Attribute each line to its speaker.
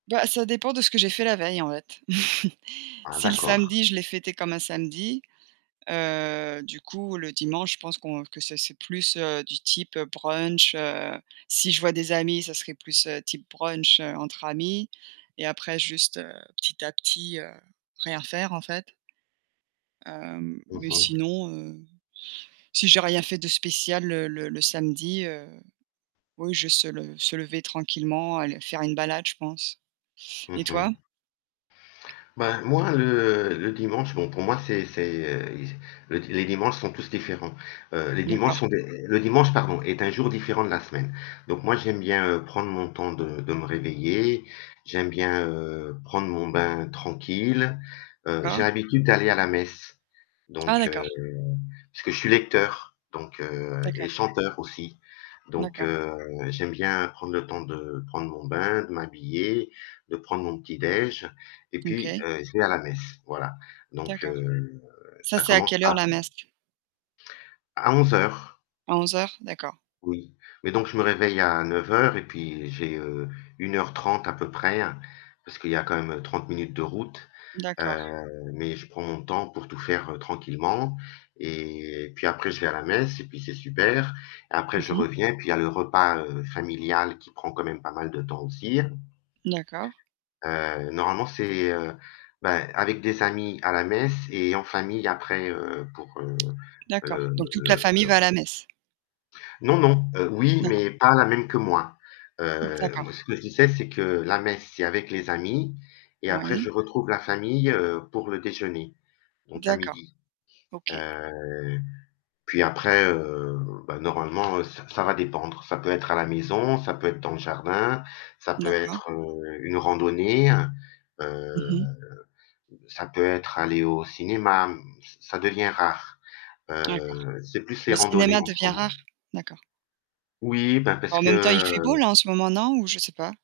Speaker 1: Bah, ça dépend de ce que j'ai fait la veille en fait.
Speaker 2: Ah,
Speaker 1: Si le
Speaker 2: d'accord.
Speaker 1: samedi, je l'ai fêté comme un samedi, heu, du coup le dimanche je pense qu'on que ça c'est plus du type brunch, heu, si je vois des amis, ça serait plus type brunch entre amis et après juste, heu, petit à petit, heu, rien faire en fait. Hem,
Speaker 2: Mmh
Speaker 1: mais
Speaker 2: mh.
Speaker 1: sinon, heu, si j'ai rien fait de spécial le le le samedi, heu, oui je se le se lever tranquillement, aller faire une balade je pense, et
Speaker 2: Mmh
Speaker 1: toi?
Speaker 2: mh. Ben moi le le dimanche bon pour moi c'est c'est, le les dimanches sont tous différents, heu, les dimanches
Speaker 1: D'accord.
Speaker 2: sont des le dimanche pardon est un jour différent de la semaine, donc moi j'aime bien, heu, prendre mon temps de de me réveiller, j'aime bien prendre mon bain tranquille, heu, j'ai
Speaker 1: D'accord.
Speaker 2: l'habitude d'aller à la messe,
Speaker 1: Ah,
Speaker 2: donc heu,
Speaker 1: d'accord.
Speaker 2: puisque je suis lecteur, donc heu, et
Speaker 1: D'accord.
Speaker 2: chanteur aussi, donc
Speaker 1: D'accord.
Speaker 2: heu, j'aime bien prendre le temps de prendre mon bain, de m'habiller, de prendre mon petit déj' et puis,
Speaker 1: OK.
Speaker 2: heu, je vais à la messe, voilà, donc
Speaker 1: D'accord.
Speaker 2: heu,
Speaker 1: Ça,
Speaker 2: ça
Speaker 1: c'est à
Speaker 2: commence
Speaker 1: quelle
Speaker 2: à
Speaker 1: heure la messe?
Speaker 2: à 11:00.
Speaker 1: À 11:00. D'accord.
Speaker 2: Oui, mais donc je me réveille à 9:00 et puis j'ai, heu, 1 heure, 30 à peu près, parce qu'il y a quand même 30 minutes de route,
Speaker 1: D'accord.
Speaker 2: heu, mais je prends mon temps pour tout faire, heu, tranquillement et puis après je vais à la messe et puis c'est super et après
Speaker 1: Mmh
Speaker 2: je
Speaker 1: mh.
Speaker 2: reviens, puis il y le repas familial, heu, qui prend quand même pas mal de temps aussi.
Speaker 1: D'accord.
Speaker 2: Heu, normalement, c'est, heu, ben, avec des amis à la messe et en famille après, heu, pour, heu
Speaker 1: D'accord,
Speaker 2: heu
Speaker 1: donc toute la famille
Speaker 2: heu
Speaker 1: va à la messe.
Speaker 2: Non, non. Heu, oui,
Speaker 1: D'accord.
Speaker 2: mais pas la même que moi.
Speaker 1: Mmh,
Speaker 2: Heu,
Speaker 1: d'accord.
Speaker 2: moi ce que je disais, c'est que la messe, c'est avec les amis et après
Speaker 1: Oui.
Speaker 2: je retrouve la famille, heu, pour le déjeuner, donc à
Speaker 1: D'accord.
Speaker 2: 12:00.
Speaker 1: OK.
Speaker 2: Heu, puis après, heu, bah, normalement, heu, ç ça va dépendre. Ça peut être à la maison, ça peut être dans le jardin, ça peut
Speaker 1: D'accord.
Speaker 2: être, heu, une randonnée,
Speaker 1: Mmh
Speaker 2: heu,
Speaker 1: mh.
Speaker 2: ça peut être aller au cinéma, mmh, devient rare.
Speaker 1: D'accord.
Speaker 2: Heu, c'est plus
Speaker 1: Le
Speaker 2: les randonnées
Speaker 1: cinéma
Speaker 2: en ce
Speaker 1: devient
Speaker 2: moment.
Speaker 1: rare? d'accord.
Speaker 2: Oui, ben,
Speaker 1: Bah,
Speaker 2: parce
Speaker 1: en même temps, fait beau
Speaker 2: que
Speaker 1: là en ce moment non ou je sais pas?